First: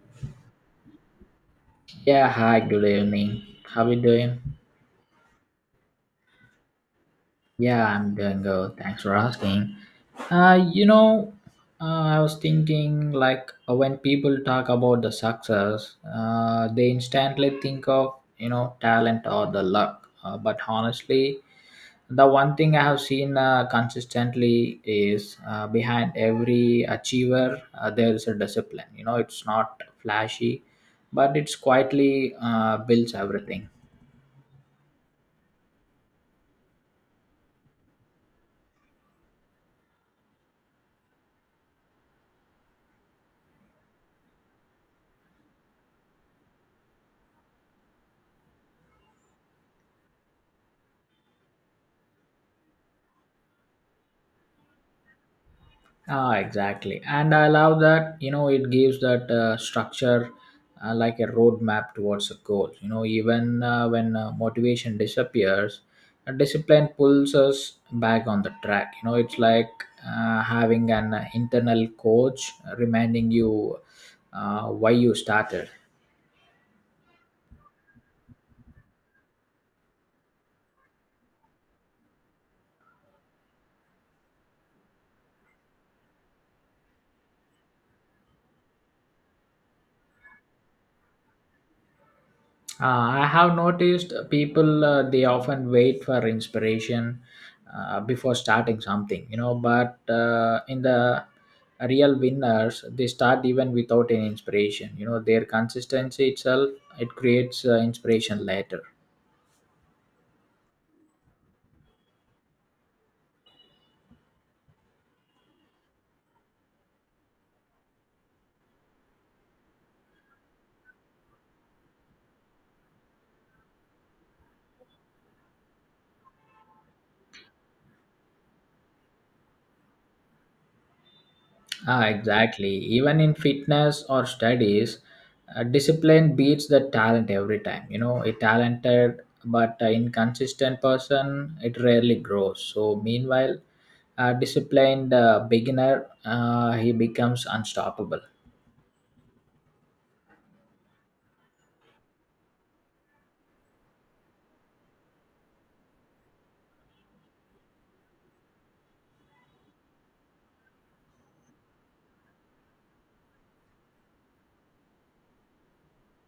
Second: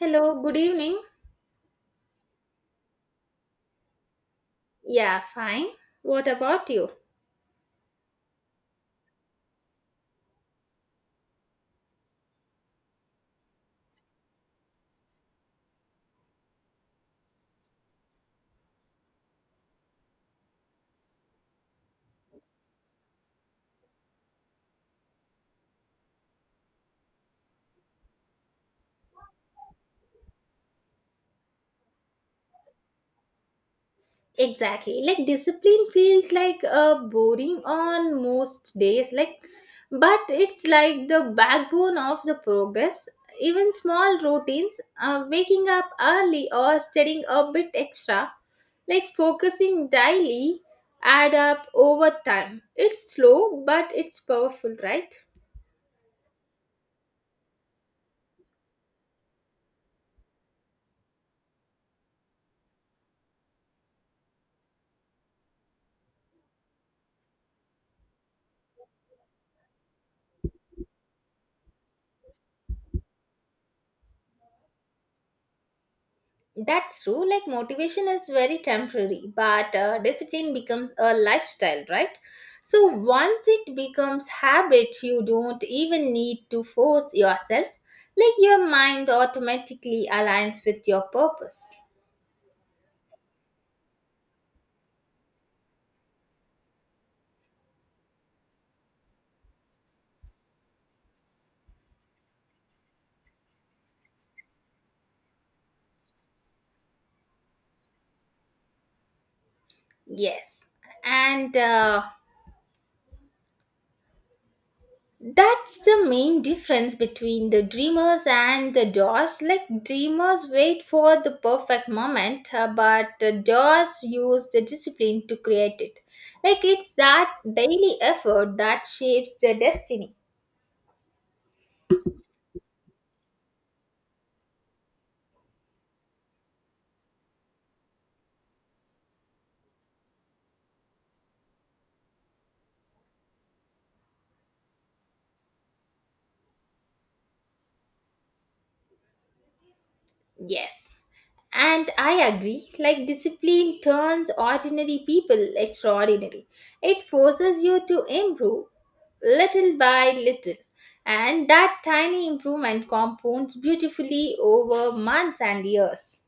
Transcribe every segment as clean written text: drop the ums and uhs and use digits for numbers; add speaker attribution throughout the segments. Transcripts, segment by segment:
Speaker 1: Hello, good evening.
Speaker 2: Yeah, hi, good evening. How you doing?
Speaker 1: Yeah, fine. What about you?
Speaker 2: Yeah, I'm doing good. Thanks for asking. Uh, you know, I was thinking when people talk about the success, they instantly think of, you know, talent or the luck. But honestly, the one thing I have seen consistently is behind every achiever, there is a discipline. You know, it's not flashy, but it's quietly builds everything.
Speaker 1: Exactly. Like discipline feels like a boring on most days, like but it's like the backbone of the progress. Even small routines, waking up early or studying a bit extra, like focusing daily, add up over time. It's slow, but it's powerful, right?
Speaker 2: Ah, exactly. And I love that, you know, it gives that structure like a roadmap towards a goal. You know, even when motivation disappears, discipline pulls us back on the track. You know, it's like having an internal coach reminding you why you started.
Speaker 1: That's true. Like motivation is very temporary, but discipline becomes a lifestyle, right? So once it becomes habit, you don't even need to force yourself. Like your mind automatically aligns with your purpose.
Speaker 2: I have noticed people they often wait for inspiration before starting something, you know. But in the real winners, they start even without any inspiration. You know, their consistency itself it creates inspiration later.
Speaker 1: Yes. And That's the main difference between the dreamers and the doers. Like dreamers wait for the perfect moment, but the doers use the discipline to create it. Like it's that daily effort that shapes their destiny.
Speaker 2: Ah, exactly. Even in fitness or studies, discipline beats the talent every time. You know, a talented but inconsistent person it rarely grows. So meanwhile a disciplined beginner, he becomes unstoppable.
Speaker 1: Yes. And I agree, like discipline turns ordinary people extraordinary. It forces you to improve little by little. And that tiny improvement compounds beautifully over months and years.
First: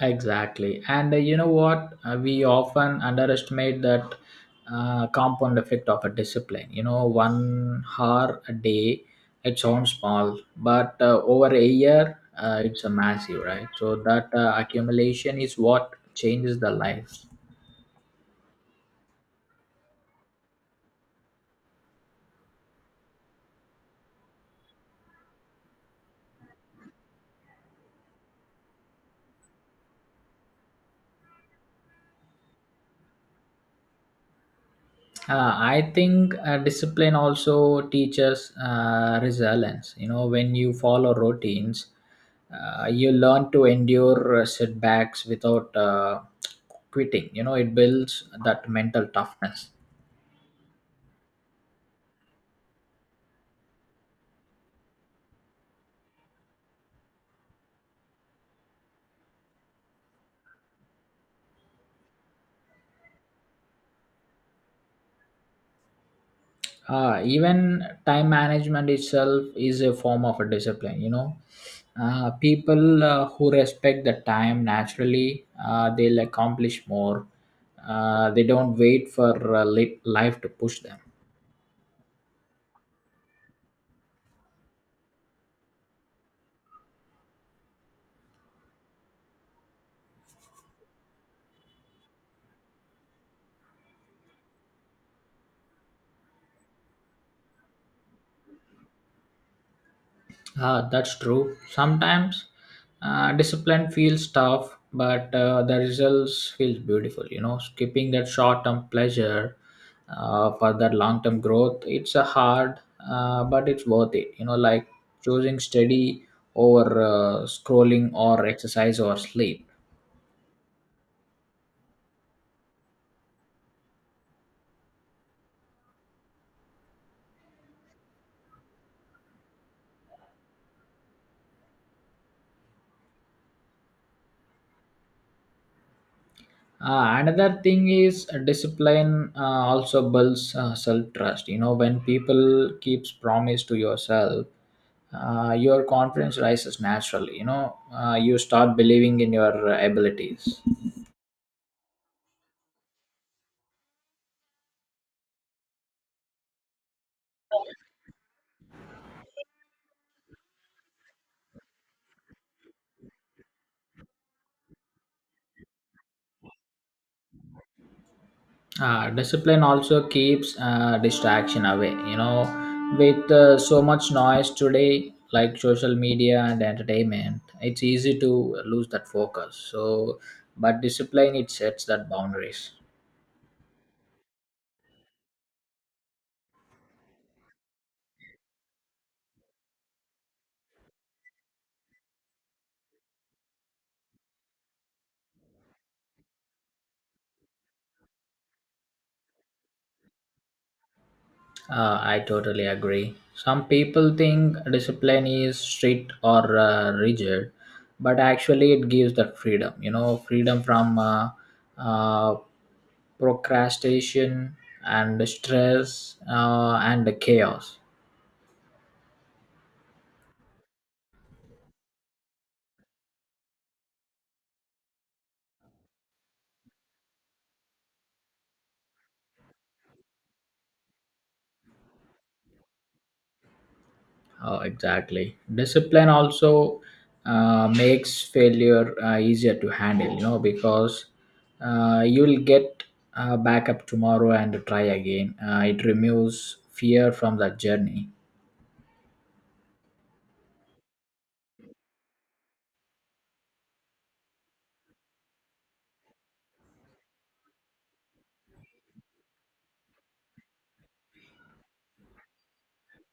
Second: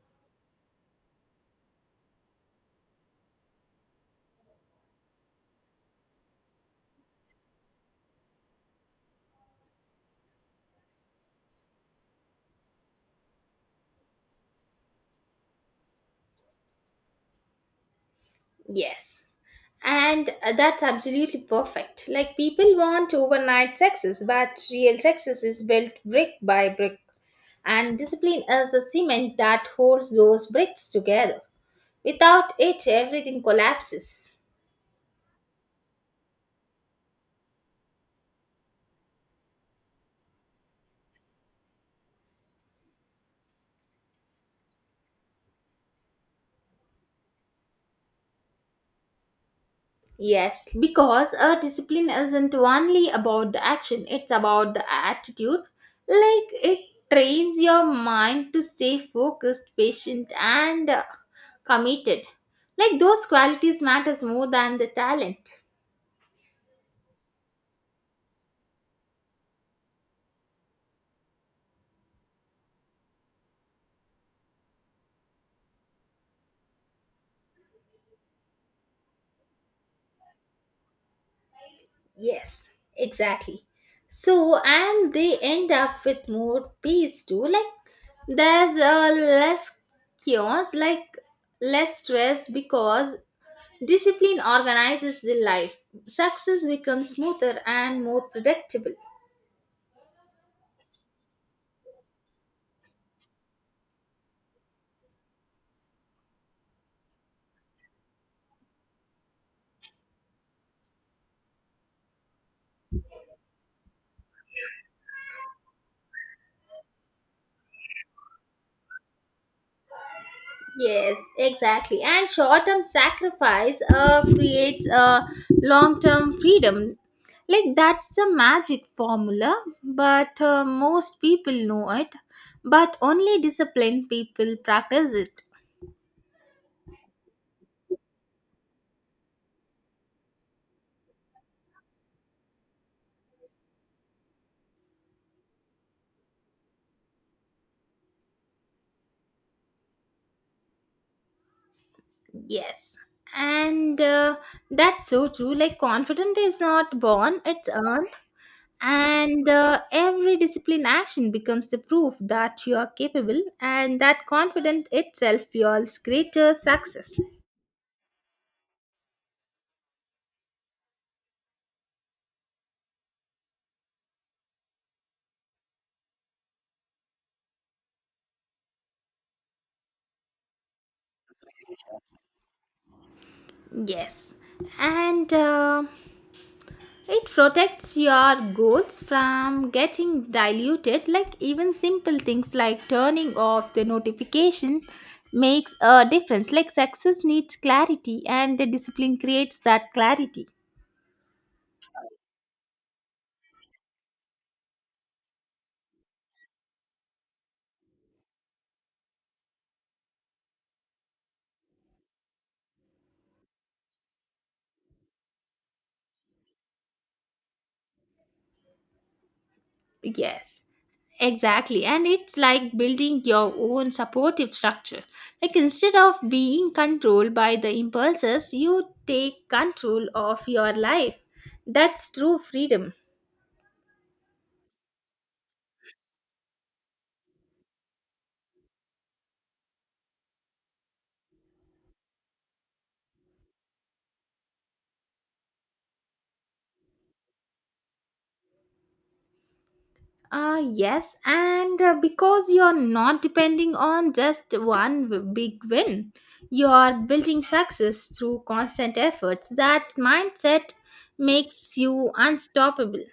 Speaker 2: Exactly. And you know what? We often underestimate that compound effect of a discipline. You know, 1 hour a day, it sounds small, but over a year, it's a massive, right? So that accumulation is what changes the life.
Speaker 1: Yes. And that's absolutely perfect. Like people want overnight success, but real success is built brick by brick. And discipline is the cement that holds those bricks together. Without it, everything collapses.
Speaker 2: I think discipline also teaches resilience. You know, when you follow routines, you learn to endure setbacks without quitting. You know, it builds that mental toughness.
Speaker 1: Yes, because a discipline isn't only about the action, it's about the attitude. Like it trains your mind to stay focused, patient and committed. Like those qualities matters more than the talent.
Speaker 2: Even time management itself is a form of a discipline. You know, people who respect the time naturally, they'll accomplish more. They don't wait for life to push them.
Speaker 1: Yes, exactly. So and they end up with more peace too. Like there's a less chaos, like less stress because discipline organizes the life. Success becomes smoother and more predictable.
Speaker 2: Ah, that's true. Sometimes discipline feels tough, but the results feels beautiful. You know, skipping that short-term pleasure for that long-term growth, it's a hard, but it's worth it. You know, like choosing study over scrolling or exercise or sleep.
Speaker 1: Yes, exactly. And short term sacrifice creates a long term freedom. Like that's the magic formula, but most people know it. But only disciplined people practice it.
Speaker 2: Another thing is discipline also builds self trust. You know, when people keeps promise to yourself, your confidence rises naturally. You know, you start believing in your abilities.
Speaker 1: Yes. And that's so true. Like, confidence is not born, it's earned. And every discipline action becomes the proof that you are capable, and that confidence itself fuels greater success.
Speaker 2: Discipline also keeps distraction away. You know, with so much noise today, like social media and entertainment, it's easy to lose that focus. So, but discipline it sets that boundaries.
Speaker 1: Yes, and it protects your goals from getting diluted, like even simple things like turning off the notification makes a difference. Like success needs clarity and the discipline creates that clarity.
Speaker 2: I totally agree. Some people think discipline is strict or rigid, but actually it gives the freedom. You know, freedom from uh, procrastination and stress and the chaos.
Speaker 1: Yes, exactly. And it's like building your own supportive structure. Like instead of being controlled by the impulses, you take control of your life. That's true freedom.
Speaker 2: Oh, exactly. Discipline also makes failure easier to handle. You know, because you'll get back up tomorrow and try again. It removes fear from the journey.
Speaker 1: Yes, and because you're not depending on just one big win, you're building success through constant efforts. That mindset makes you unstoppable.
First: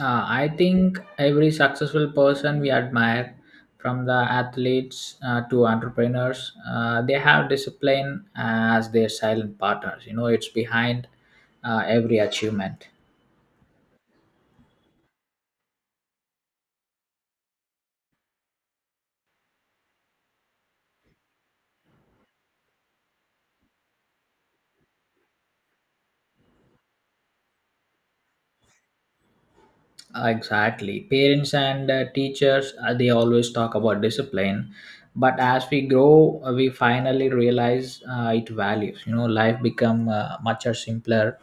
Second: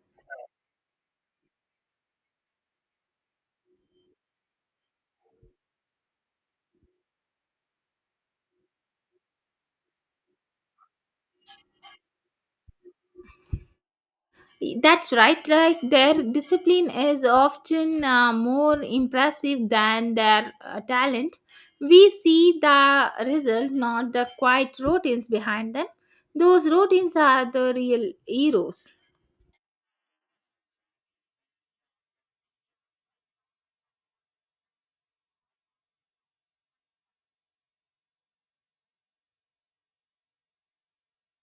Speaker 2: I think every successful person we admire, from the athletes to entrepreneurs, they have discipline as their silent partners. You know, it's behind every achievement.
Speaker 1: That's right. Like their discipline is often more impressive than their talent. We see the result, not the quiet routines behind them. Those routines are the real heroes.
Speaker 2: Exactly. Parents and teachers, they always talk about discipline. But as we grow, we finally realize it values. You know, life become much are simpler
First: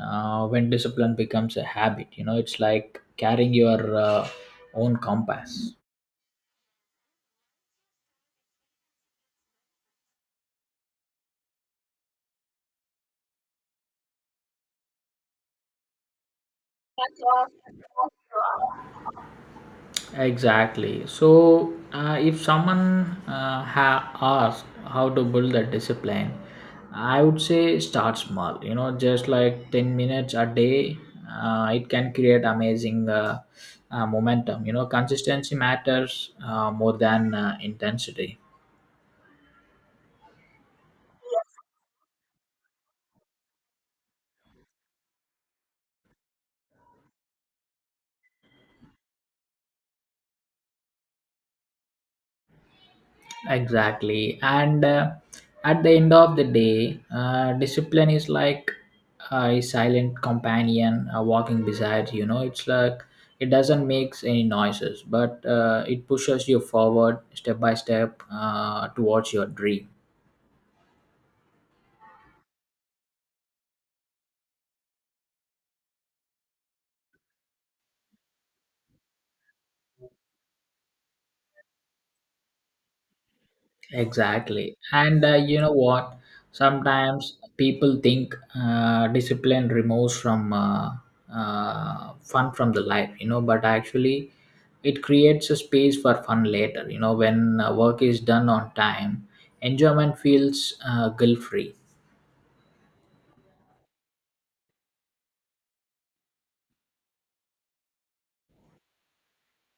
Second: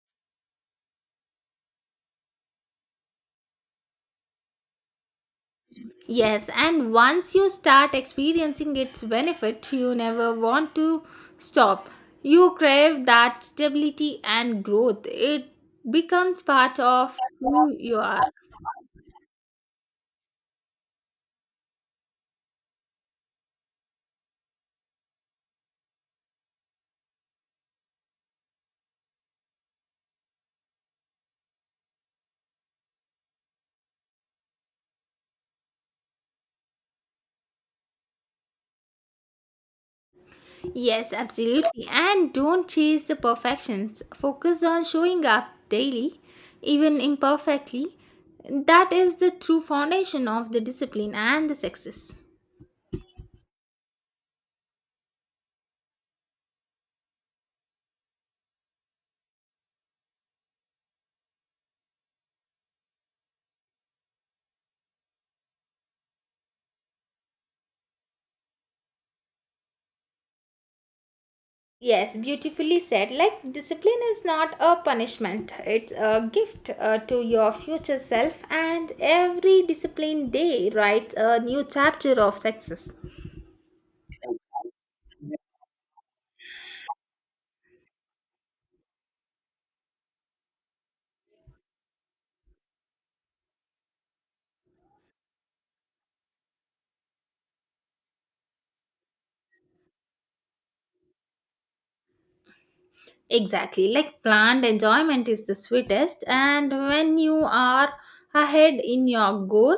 Speaker 2: when discipline becomes a habit. You know, it's like carrying your own compass.
Speaker 1: Yes, and once you start experiencing its benefit, you never want to stop. You crave that stability and growth. It becomes part of who you are.
Speaker 2: Exactly. So, if someone asked how to build that discipline, I would say start small. You know, just like 10 minutes a day, it can create amazing momentum. You know, consistency matters more than intensity.
Speaker 1: Yes, absolutely. And don't chase the perfections. Focus on showing up daily, even imperfectly. That is the true foundation of the discipline and the success.
Speaker 2: Exactly and At the end of the day discipline is like a silent companion walking beside, you know. It's like it doesn't make any noises but it pushes you forward step by step towards your dream.
Speaker 1: Yes, beautifully said. Like, discipline is not a punishment, it's a gift to your future self, and every disciplined day writes a new chapter of success.
Speaker 2: Exactly. And you know what? Sometimes people think discipline removes from fun from the life, you know, but actually it creates a space for fun later, you know, when work is done on time, enjoyment feels guilt free.
Speaker 1: Exactly, like planned enjoyment is the sweetest, and when you are ahead in your goal,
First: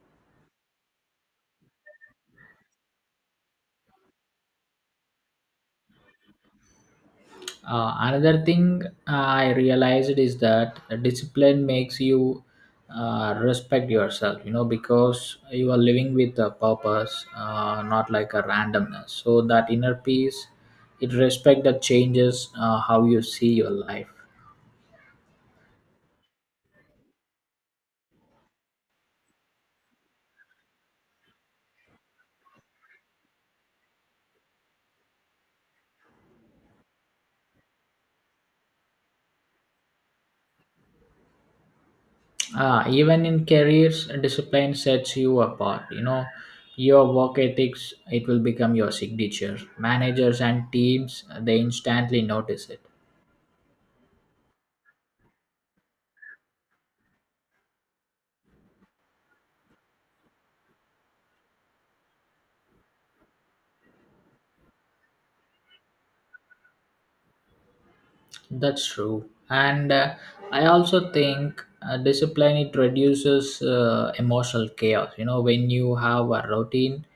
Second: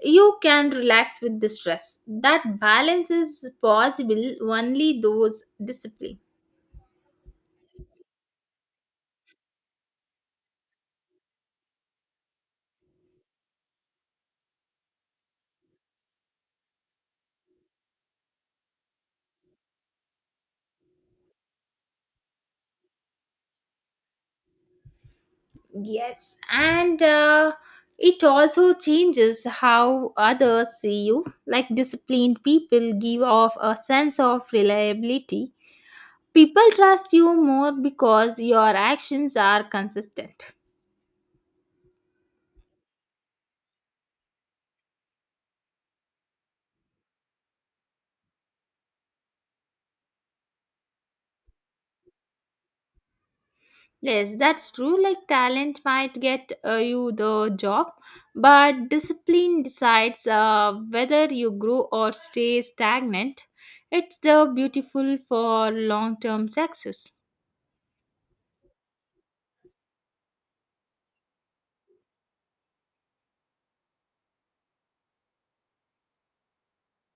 Speaker 1: you can relax with the stress. That balance is possible only those discipline.
Speaker 2: Another thing I realized is that discipline makes you respect yourself, you know, because you are living with a purpose, not like a randomness. So that inner peace, it respect that changes how you see your life.
Speaker 1: Yes, and it also changes how others see you. Like disciplined people give off a sense of reliability. People trust you more because your actions are consistent.
Speaker 2: Ah, even in careers, discipline sets you apart. You know, your work ethics, it will become your signature. Managers and teams, they instantly notice it.
Speaker 1: Yes, that's true. Like talent might get you the job, but discipline decides whether you grow or stay stagnant. It's the beautiful for long-term success.
Speaker 2: That's true. And I also think discipline it reduces emotional chaos. You know, when you have a routine,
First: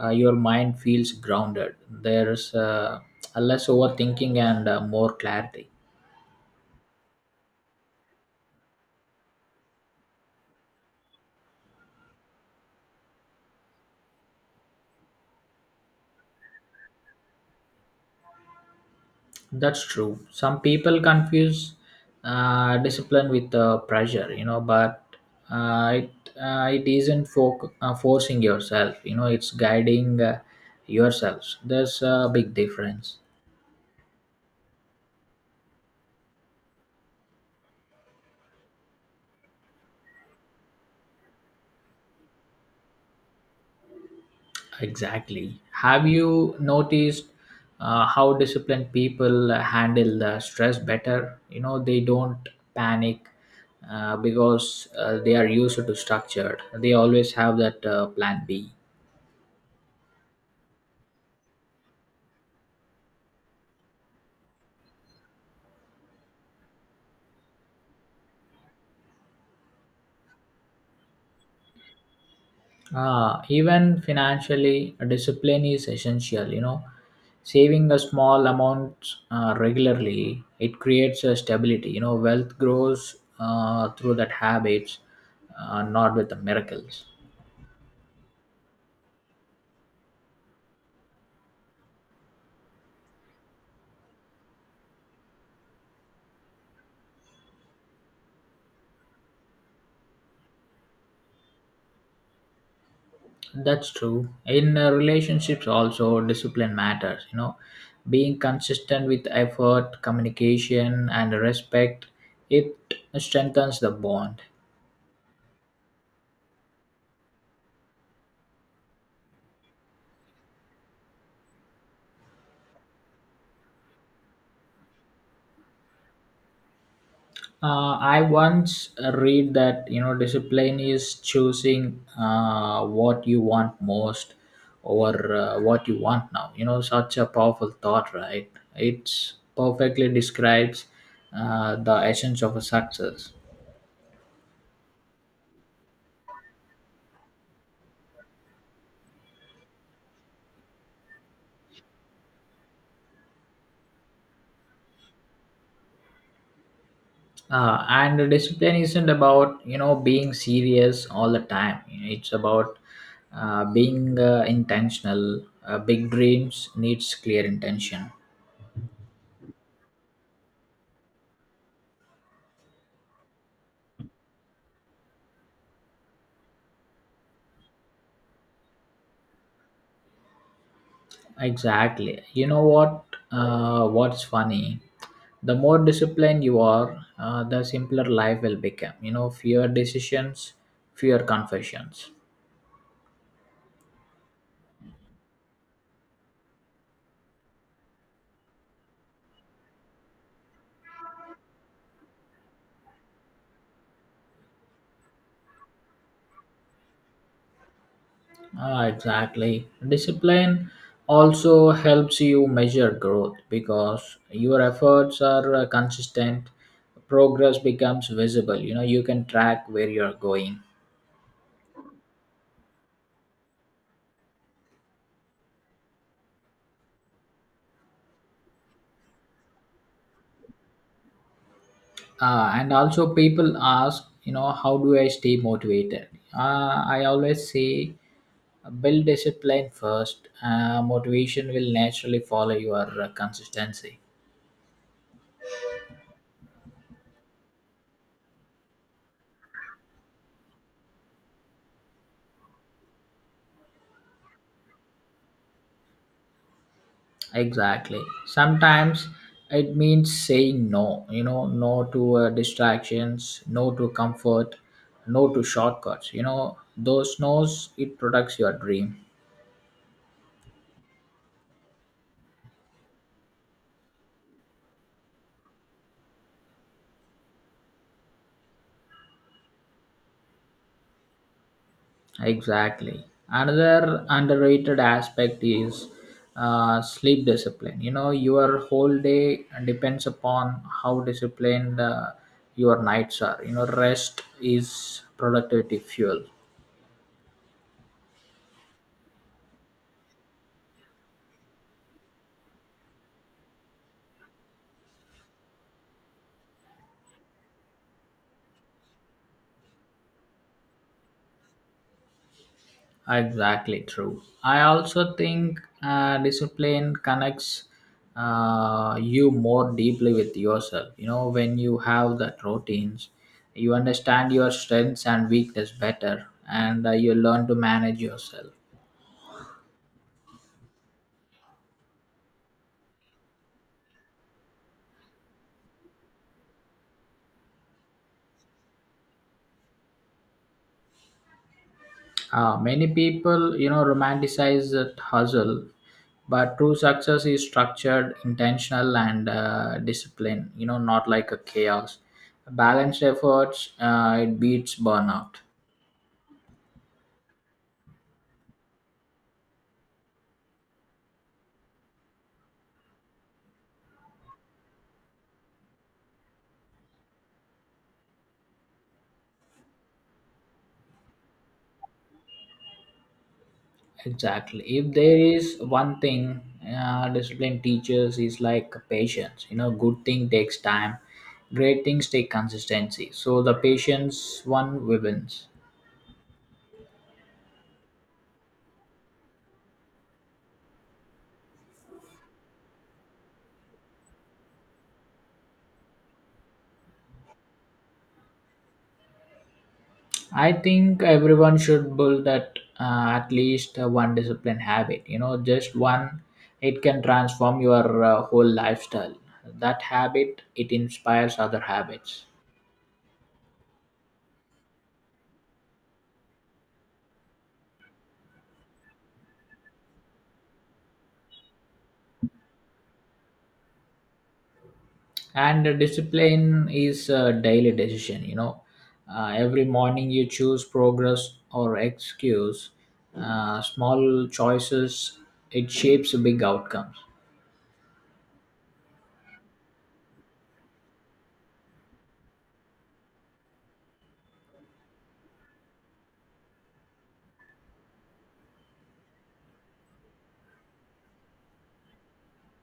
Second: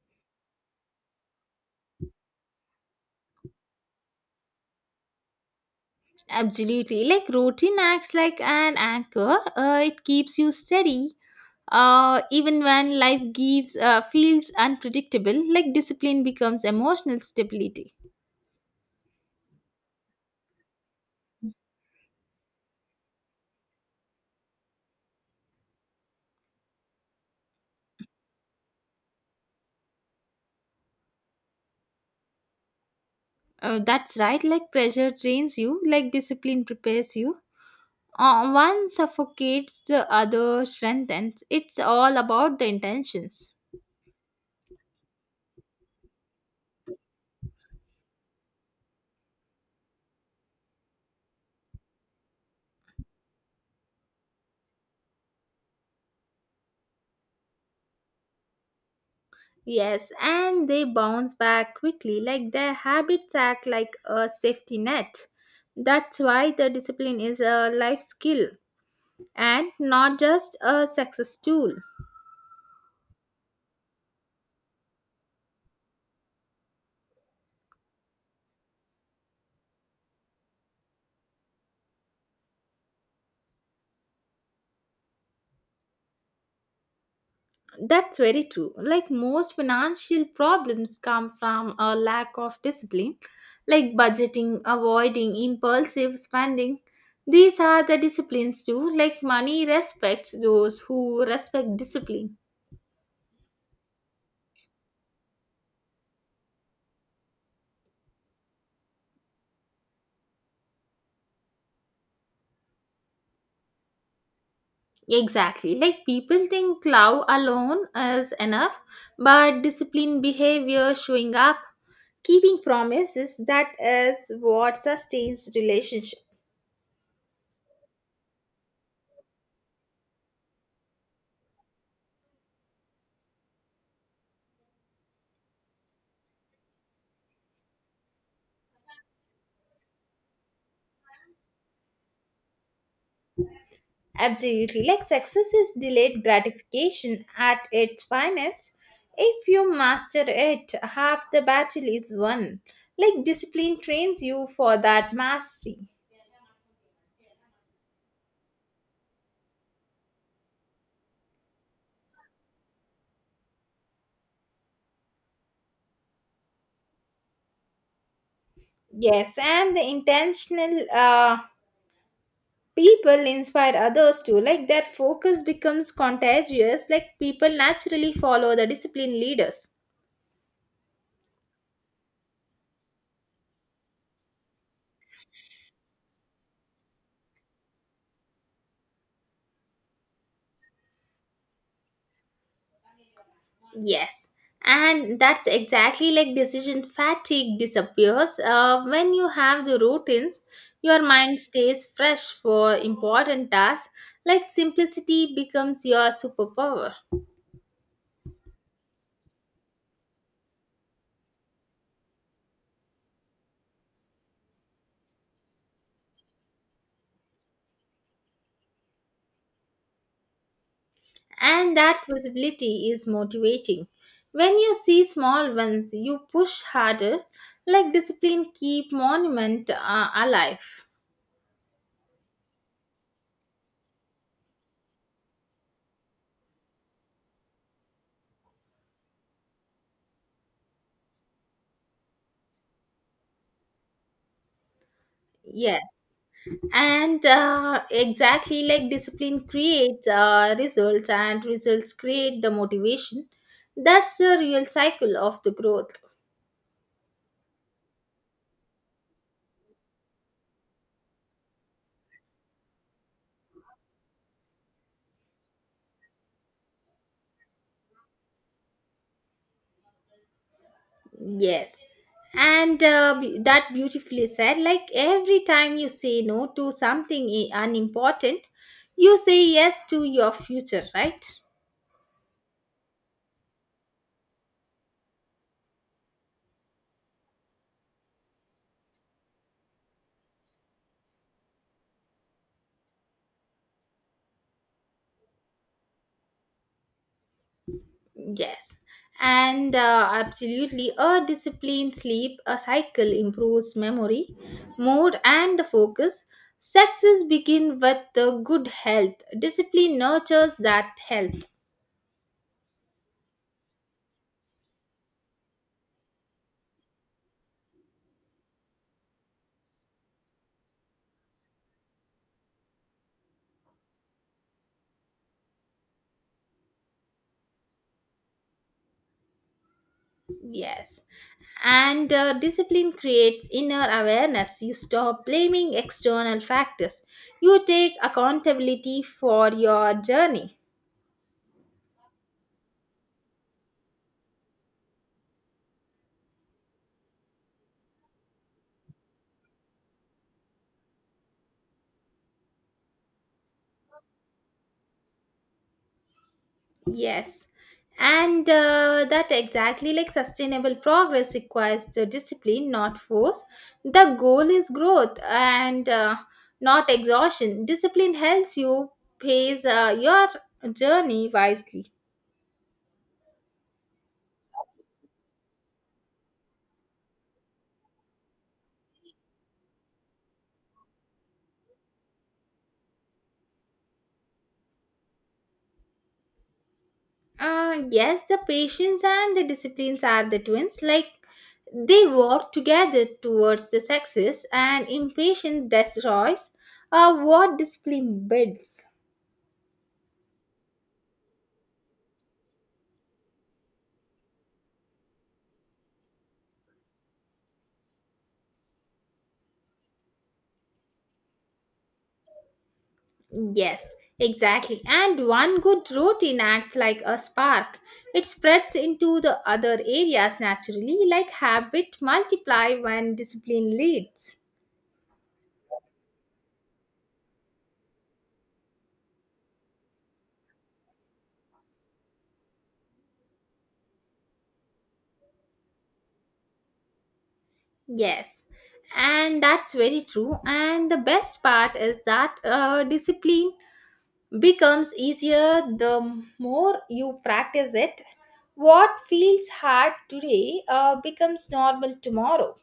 Speaker 2: your mind feels grounded. There's a less overthinking and more clarity.
Speaker 1: Absolutely. Like routine acts like an anchor. It keeps you steady. Even when life gives feels unpredictable, like discipline becomes emotional stability.
Speaker 2: That's true. Some people confuse discipline with pressure, you know, but uh, it, it isn't for, forcing yourself, you know, it's guiding yourselves. There's a big difference.
Speaker 1: That's right. Like pressure trains you. Like discipline prepares you. One suffocates, the other strengthens. It's all about the intentions.
Speaker 2: Exactly. Have you noticed how disciplined people handle the stress better? You know, they don't panic because they are used to structured. They always have that plan B.
Speaker 1: Yes, and they bounce back quickly, like their habits act like a safety net. That's why the discipline is a life skill and not just a success tool.
Speaker 2: Even financially, discipline is essential. You know, saving a small amount regularly it creates a stability. You know, wealth grows through that habits, not with the miracles.
Speaker 1: That's very true. Like most financial problems come from a lack of discipline, like budgeting, avoiding impulsive spending. These are the disciplines too. Like money respects those who respect discipline.
Speaker 2: That's true. In relationships, also discipline matters. You know, being consistent with effort, communication, and respect, it strengthens the bond.
Speaker 1: Exactly. Like people think love alone is enough, but disciplined behavior showing up, keeping promises, that is what sustains relationship.
Speaker 2: I once read that, you know, discipline is choosing what you want most or what you want now. You know, such a powerful thought, right? It's perfectly describes the essence of a success.
Speaker 1: Absolutely. Like success is delayed gratification at its finest. If you master it, half the battle is won. Like discipline trains you for that mastery.
Speaker 2: And the discipline isn't about, you know, being serious all the time. You know, it's about being intentional. Big dreams needs clear intention.
Speaker 1: Yes, and the intentional people inspire others too. Like their focus becomes contagious. Like people naturally follow the disciplined leaders.
Speaker 2: Exactly, you know what? What's funny, the more disciplined you are the simpler life will become, you know, fewer decisions, fewer confessions.
Speaker 1: Yes, and that's exactly like decision fatigue disappears. When you have the routines, your mind stays fresh for important tasks, like simplicity becomes your superpower.
Speaker 2: Ah, exactly. Discipline also helps you measure growth because your efforts are consistent. Progress becomes visible. You know, you can track where you're going.
Speaker 1: And that visibility is motivating. When you see small ones, you push harder, like discipline keep monument alive.
Speaker 2: And also, people ask, you know, how do I stay motivated? I always say, build discipline first. Motivation will naturally follow your consistency.
Speaker 1: Yes. And exactly like discipline creates results, and results create the motivation. That's the real cycle of the growth.
Speaker 2: Exactly. Sometimes it means saying no, you know, no to distractions, no to comfort, no to shortcuts. You know, those no's, it protects your dream.
Speaker 1: Yes, and that beautifully said, like every time you say no to something unimportant, you say yes to your future, right?
Speaker 2: Exactly. Another underrated aspect is sleep discipline. You know, your whole day depends upon how disciplined your nights are. You know, rest is productivity fuel.
Speaker 1: Yes, and absolutely, a disciplined sleep a cycle improves memory, mood, and the focus. Success begin with the good health. Discipline nurtures that health.
Speaker 2: Exactly true. I also think discipline connects you more deeply with yourself. You know, when you have that routines, you understand your strengths and weakness better, and you learn to manage yourself.
Speaker 1: Yes, and discipline creates inner awareness. You stop blaming external factors. You take accountability for your journey.
Speaker 2: Many people, you know, romanticize that hustle, but true success is structured, intentional, and disciplined. You know, not like a chaos. Balanced efforts, it beats burnout.
Speaker 1: Yes. And that exactly like sustainable progress requires the discipline, not force. The goal is growth and not exhaustion. Discipline helps you pace your journey wisely.
Speaker 2: Exactly. If there is one thing discipline teaches is like patience. You know, good thing takes time, great things take consistency. So the patience one wins.
Speaker 1: Yes, the patience and the disciplines are the twins. Like they work together towards the success, and impatience destroys what discipline builds.
Speaker 2: I think everyone should build that at least one discipline habit. You know, just one. It can transform your whole lifestyle. That habit it inspires other habits.
Speaker 1: Yes, exactly. And one good routine acts like a spark. It spreads into the other areas naturally, like habit multiply when discipline leads.
Speaker 2: And the discipline is a daily decision, you know. Every morning you choose progress or excuse. Small choices it shapes big outcomes.
Speaker 1: Yes, and that's very true. And the best part is that discipline becomes easier the more you practice it. What feels hard today becomes normal tomorrow.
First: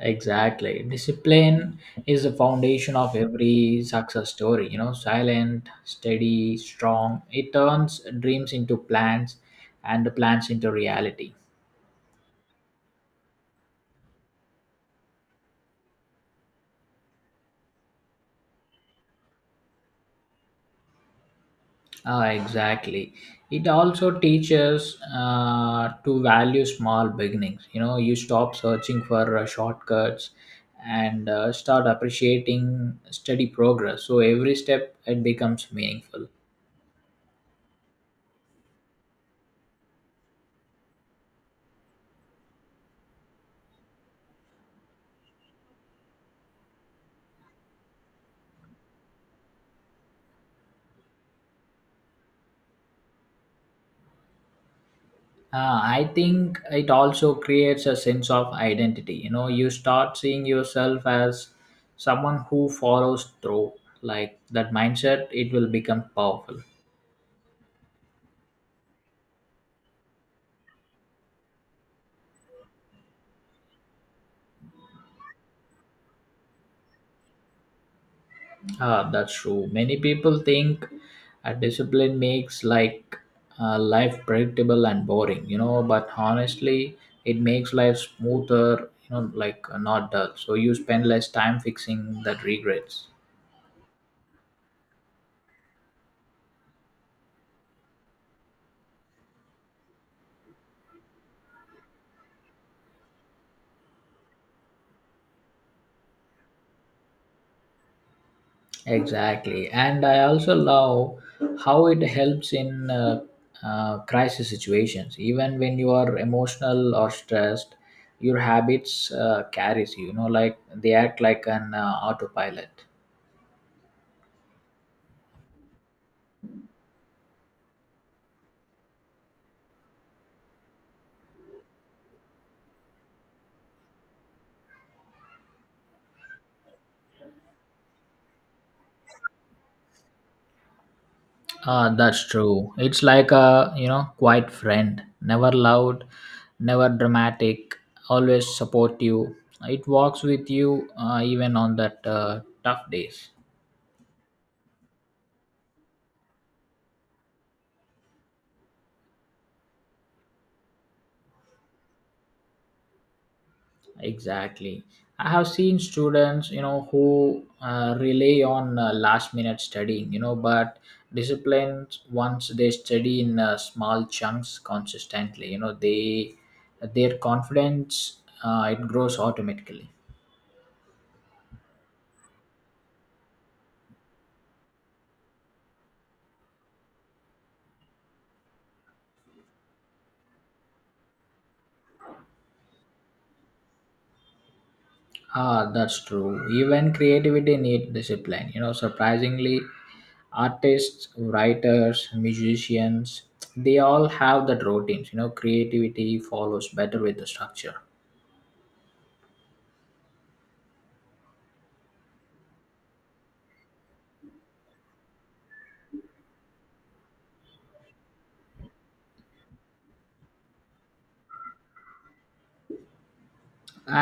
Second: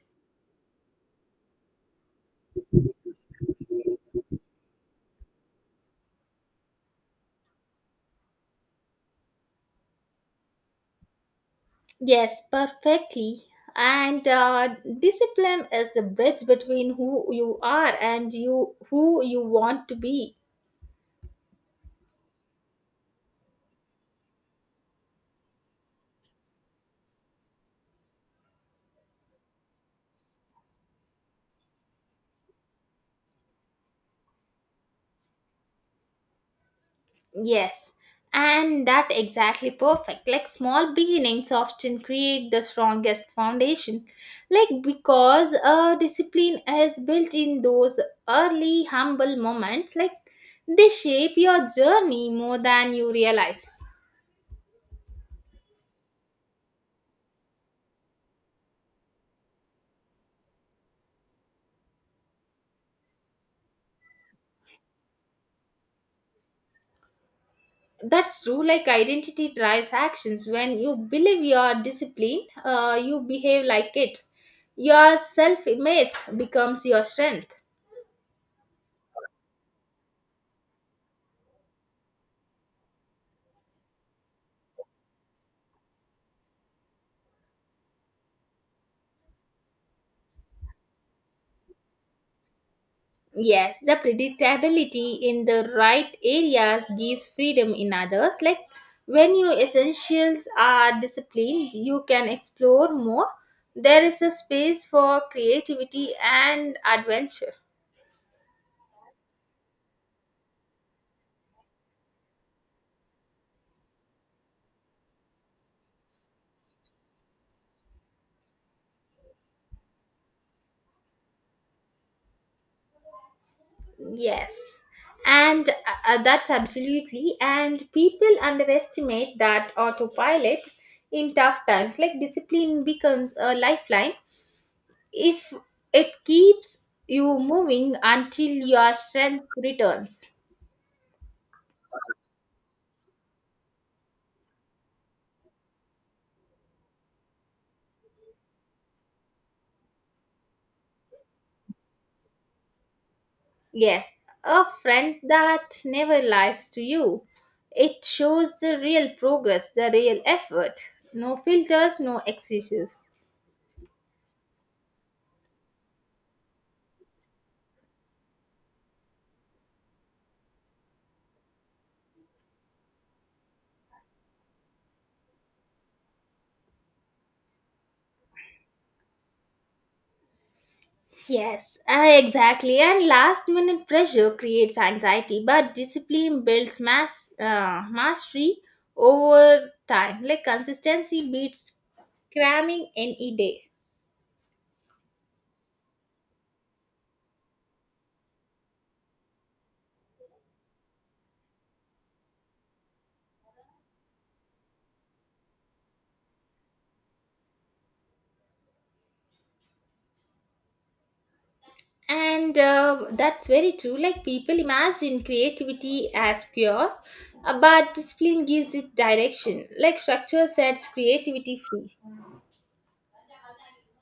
Speaker 2: Exactly. Discipline is the foundation of every success story, you know, silent, steady, strong. It turns dreams into plans and the plans into reality.
Speaker 1: Yes, perfectly. And discipline is the bridge between who you are and you who you want to be.
Speaker 2: Ah, exactly. It also teaches to value small beginnings. You know, you stop searching for shortcuts and start appreciating steady progress. So every step it becomes meaningful.
Speaker 1: Yes, and that exactly perfect. Like small beginnings often create the strongest foundation. Like because discipline is built in those early humble moments. Like they shape your journey more than you realize.
Speaker 2: I think it also creates a sense of identity. You know, you start seeing yourself as someone who follows through. Like that mindset, it will become powerful.
Speaker 1: That's true. Like identity drives actions. When you believe you are disciplined, you behave like it. Your self image becomes your strength.
Speaker 2: Ah, that's true. Many people think a discipline makes like life predictable and boring, you know. But honestly, it makes life smoother, you know, like not dull. So you spend less time fixing that regrets.
Speaker 1: Yes, the predictability in the right areas gives freedom in others. Like when your essentials are disciplined, you can explore more. There is a space for creativity and adventure.
Speaker 2: Exactly, and I also love how it helps in crisis situations. Even when you are emotional or stressed, your habits carries you. You know, like they act like an autopilot.
Speaker 1: Yes. And That's absolutely. And people underestimate that autopilot in tough times. Like discipline becomes a lifeline if it keeps you moving until your strength returns.
Speaker 2: Ah, that's true. It's like a, you know, quiet friend, never loud, never dramatic, always supportive. It walks with you even on that tough days.
Speaker 1: Yes. A friend that never lies to you. It shows the real progress, the real effort. No filters, no excuses.
Speaker 2: Exactly. I have seen students, you know, who rely on last minute studying. You know, but disciplined once they study in small chunks consistently. You know, they their confidence it grows automatically.
Speaker 1: Yes, exactly. And last minute pressure creates anxiety, but discipline builds mastery over time. Like consistency beats cramming any day.
Speaker 2: Ah, that's true. Even creativity need discipline. You know, surprisingly, artists, writers, musicians, they all have that routines. You know, creativity follows better with the structure.
Speaker 1: And that's very true. Like people imagine creativity as chaos, but discipline gives it direction. Like structure sets creativity free.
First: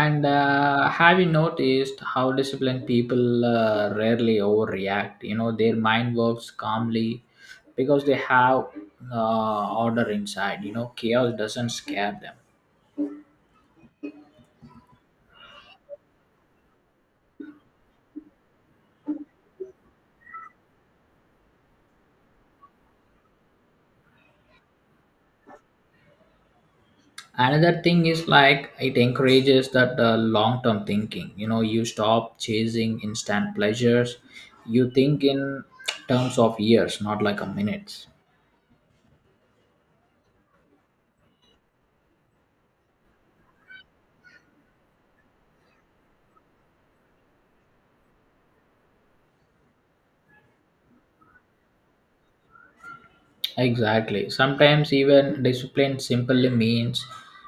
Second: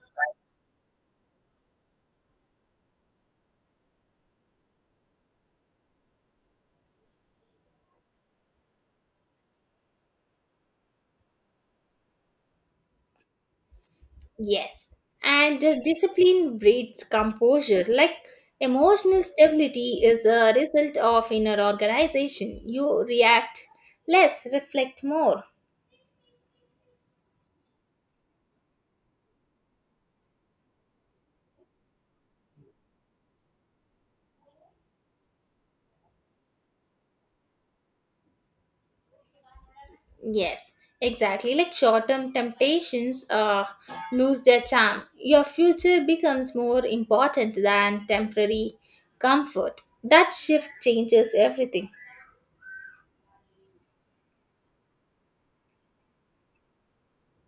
Speaker 2: And have you noticed how disciplined people rarely overreact? You know, their mind works calmly because they have order inside. You know, chaos doesn't scare them.
Speaker 1: Yes, and discipline breeds composure. Like emotional stability is a result of inner organization. You react less, reflect more.
Speaker 2: Another thing is like it encourages that long term thinking, you know. You stop chasing instant pleasures. You think in terms of years, not like a minutes.
Speaker 1: Yes, exactly. Like short term temptations lose their charm. Your future becomes more important than temporary comfort. That shift changes everything.
Speaker 2: Exactly. Sometimes even discipline simply means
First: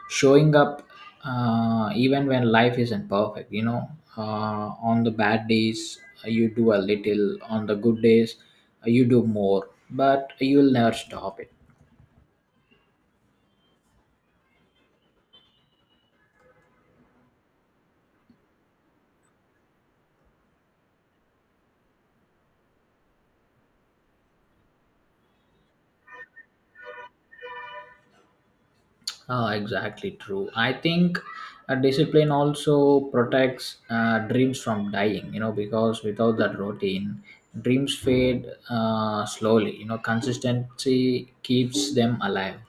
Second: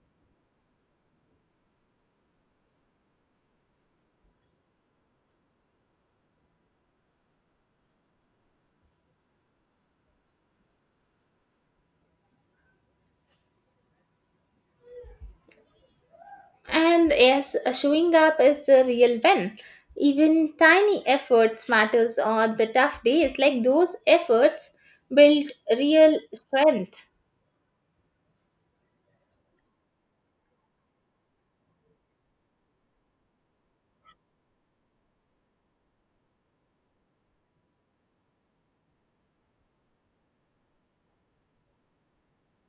Speaker 2: showing up even when life isn't perfect, you know. On the bad days you do a little, on the good days you do more, but you'll never stop it.
Speaker 1: And yes, showing up is the real win. Even tiny efforts matters on the tough days. Like those efforts build real strength.
Speaker 2: Ah, exactly true. I think discipline also protects dreams from dying, you know, because without that routine, dreams fade slowly. You know, consistency keeps them alive.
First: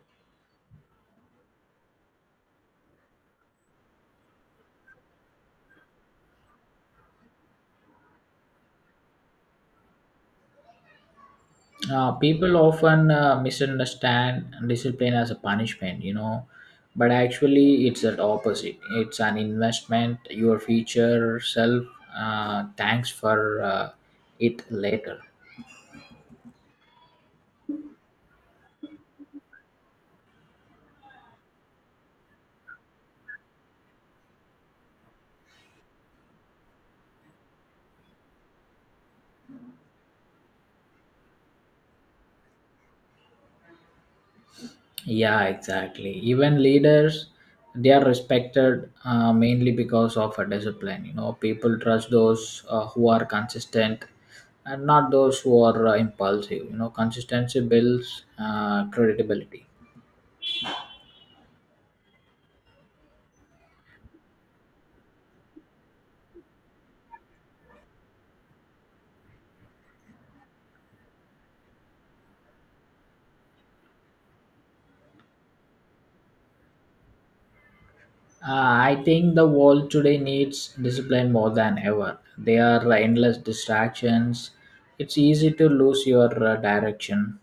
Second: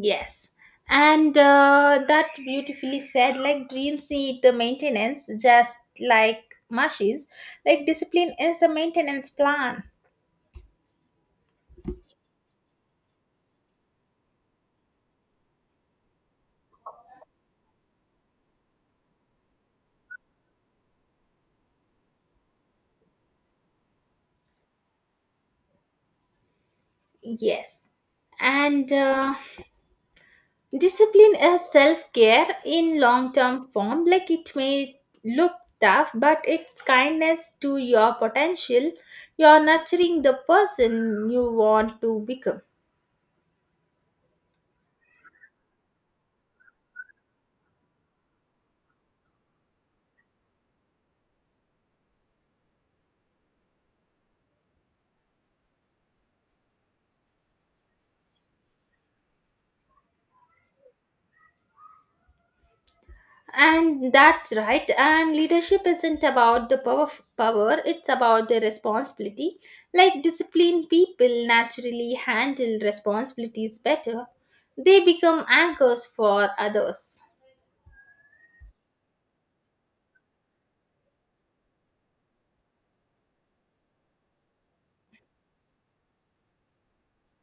Speaker 1: Yes. And that beautifully said, like dreams need the maintenance just like machines. Like discipline is a maintenance plan.
Speaker 2: People often misunderstand discipline as a punishment, you know, but actually it's the opposite. It's an investment. Your future self thanks for it later.
Speaker 1: Yes. And Discipline is self care in long term form. Like it may look tough, but it's kindness to your potential. You're nurturing the person you want to become.
Speaker 2: Yeah, exactly. Even leaders, they are respected mainly because of a discipline. You know, people trust those who are consistent and not those who are impulsive. You know, consistency builds credibility.
Speaker 1: And that's right. And leadership isn't about power, it's about the responsibility. Like disciplined people naturally handle responsibilities better, they become anchors for others.
Speaker 2: Uh, I think the world today needs discipline more than ever. There are endless distractions. It's easy to lose your direction.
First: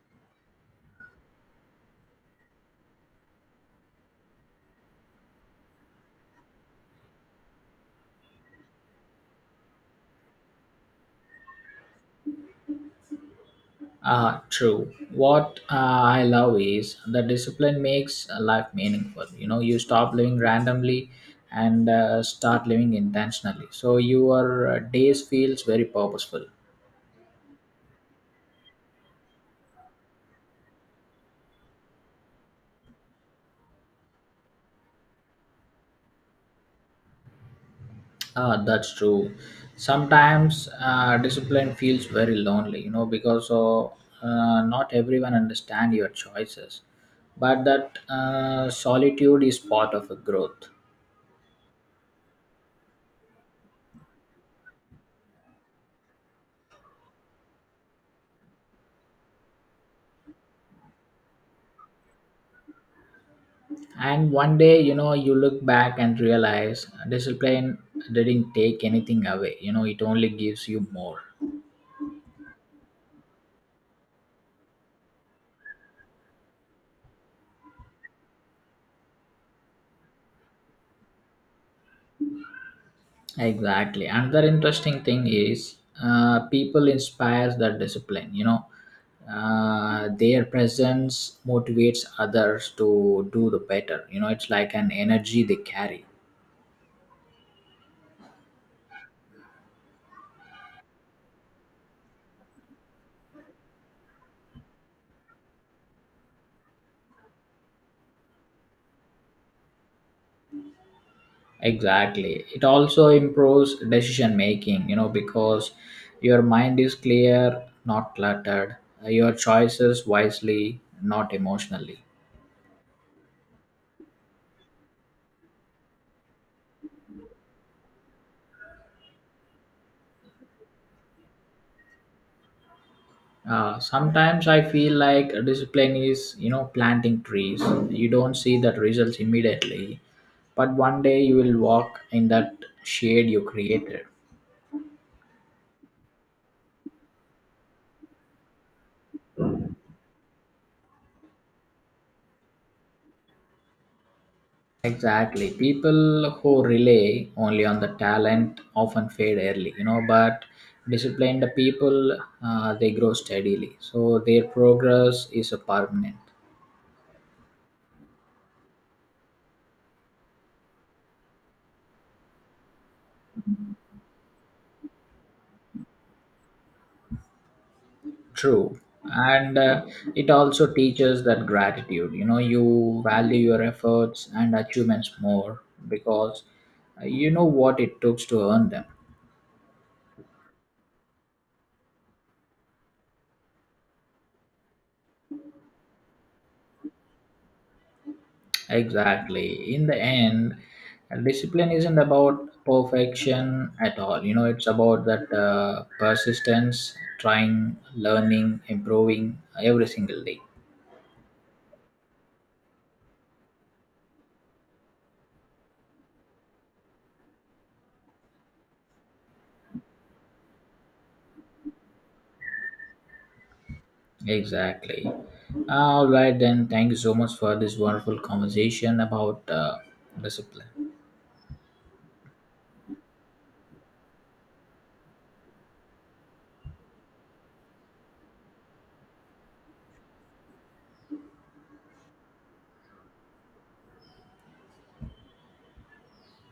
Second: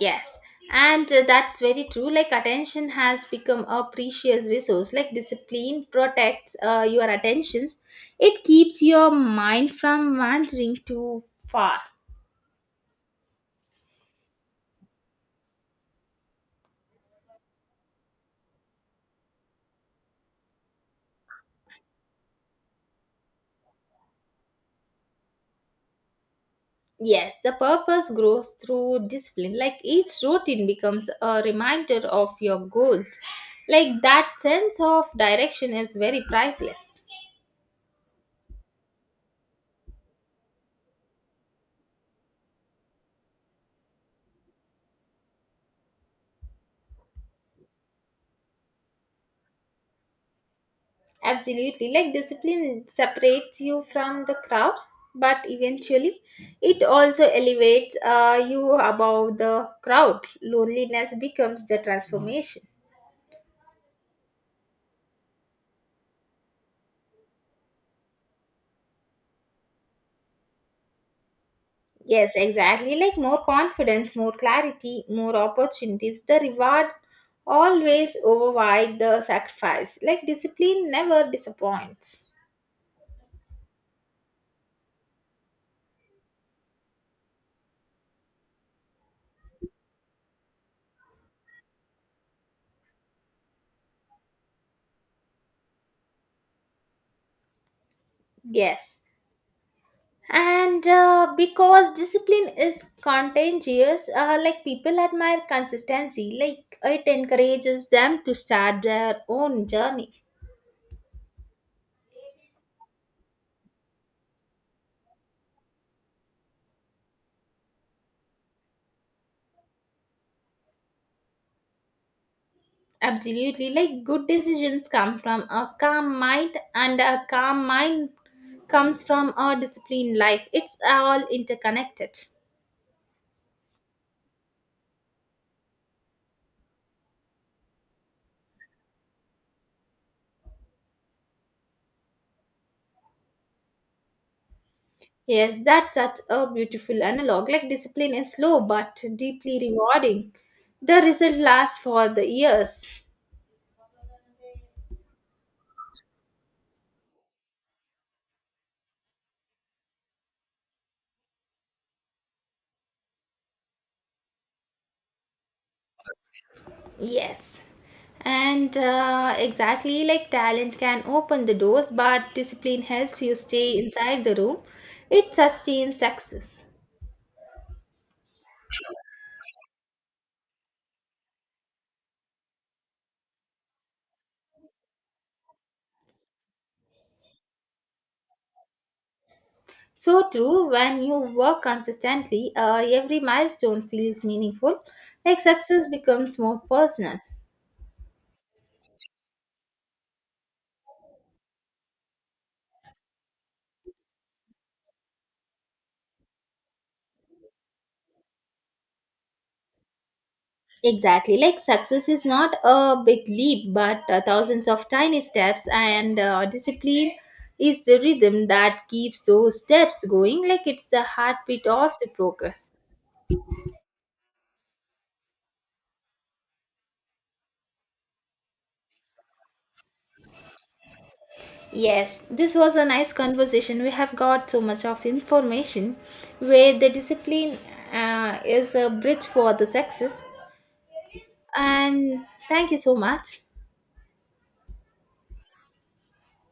Speaker 1: Yes, and that's very true. Like, attention has become a precious resource. Like, discipline protects your attentions, it keeps your mind from wandering too far.
Speaker 2: True. What I love is the discipline makes life meaningful. You know, you stop living randomly and start living intentionally. So your days feels very purposeful.
Speaker 1: Yes, the purpose grows through discipline. Like, each routine becomes a reminder of your goals. Like, that sense of direction is very priceless.
Speaker 2: That's true. Sometimes discipline feels very lonely. You know, because of, not everyone understand your choices, but that solitude is part of a growth.
Speaker 1: Absolutely. Like discipline separates you from the crowd, but eventually it also elevates you above the crowd. Loneliness becomes the transformation.
Speaker 2: And one day, you know, you look back and realize discipline didn't take anything away. You know, it only gives you more.
Speaker 1: Yes, exactly. Like more confidence, more clarity, more opportunities. The reward always override the sacrifice. Like discipline never disappoints.
Speaker 2: Exactly. Another interesting thing is people inspires their discipline. You know, their presence motivates others to do the better. You know, it's like an energy they carry.
Speaker 1: Yes. And because discipline is contagious, like people admire consistency, like it encourages them to start their own journey.
Speaker 2: Exactly. It also improves decision making, you know, because your mind is clear, not cluttered. Your choices wisely, not emotionally.
Speaker 1: Absolutely, like good decisions come from a calm mind, and a calm mind comes from a disciplined life. It's all interconnected.
Speaker 2: Sometimes I feel like discipline is, you know, planting trees. You don't see that results immediately, but one day you will walk in that shade you created.
Speaker 1: Yes, that's such a beautiful analog. Like discipline is slow but deeply rewarding. The result lasts for the years.
Speaker 2: Exactly. People who rely only on the talent often fade early, you know, but disciplined people, they grow steadily. So their progress is a permanent.
Speaker 1: Yes. And exactly like talent can open the doors, but discipline helps you stay inside the room. It sustains success.
Speaker 2: True. And it also teaches that gratitude, you know, you value your efforts and achievements more because you know what it took to earn them.
Speaker 1: So true, when you work consistently, every milestone feels meaningful. Like success becomes more personal.
Speaker 2: Exactly. In the end, discipline isn't about perfection at all. You know, it's about that persistence, trying, learning, improving every single day.
Speaker 1: Exactly, like success is not a big leap, but thousands of tiny steps, and discipline is the rhythm that keeps those steps going, like it's the heartbeat of the progress.
Speaker 2: Exactly. All right, then. Thank you so much for this wonderful conversation about discipline.
Speaker 1: Yes, this was a nice conversation. We have got so much of information where the discipline is a bridge for the success. And thank you so much.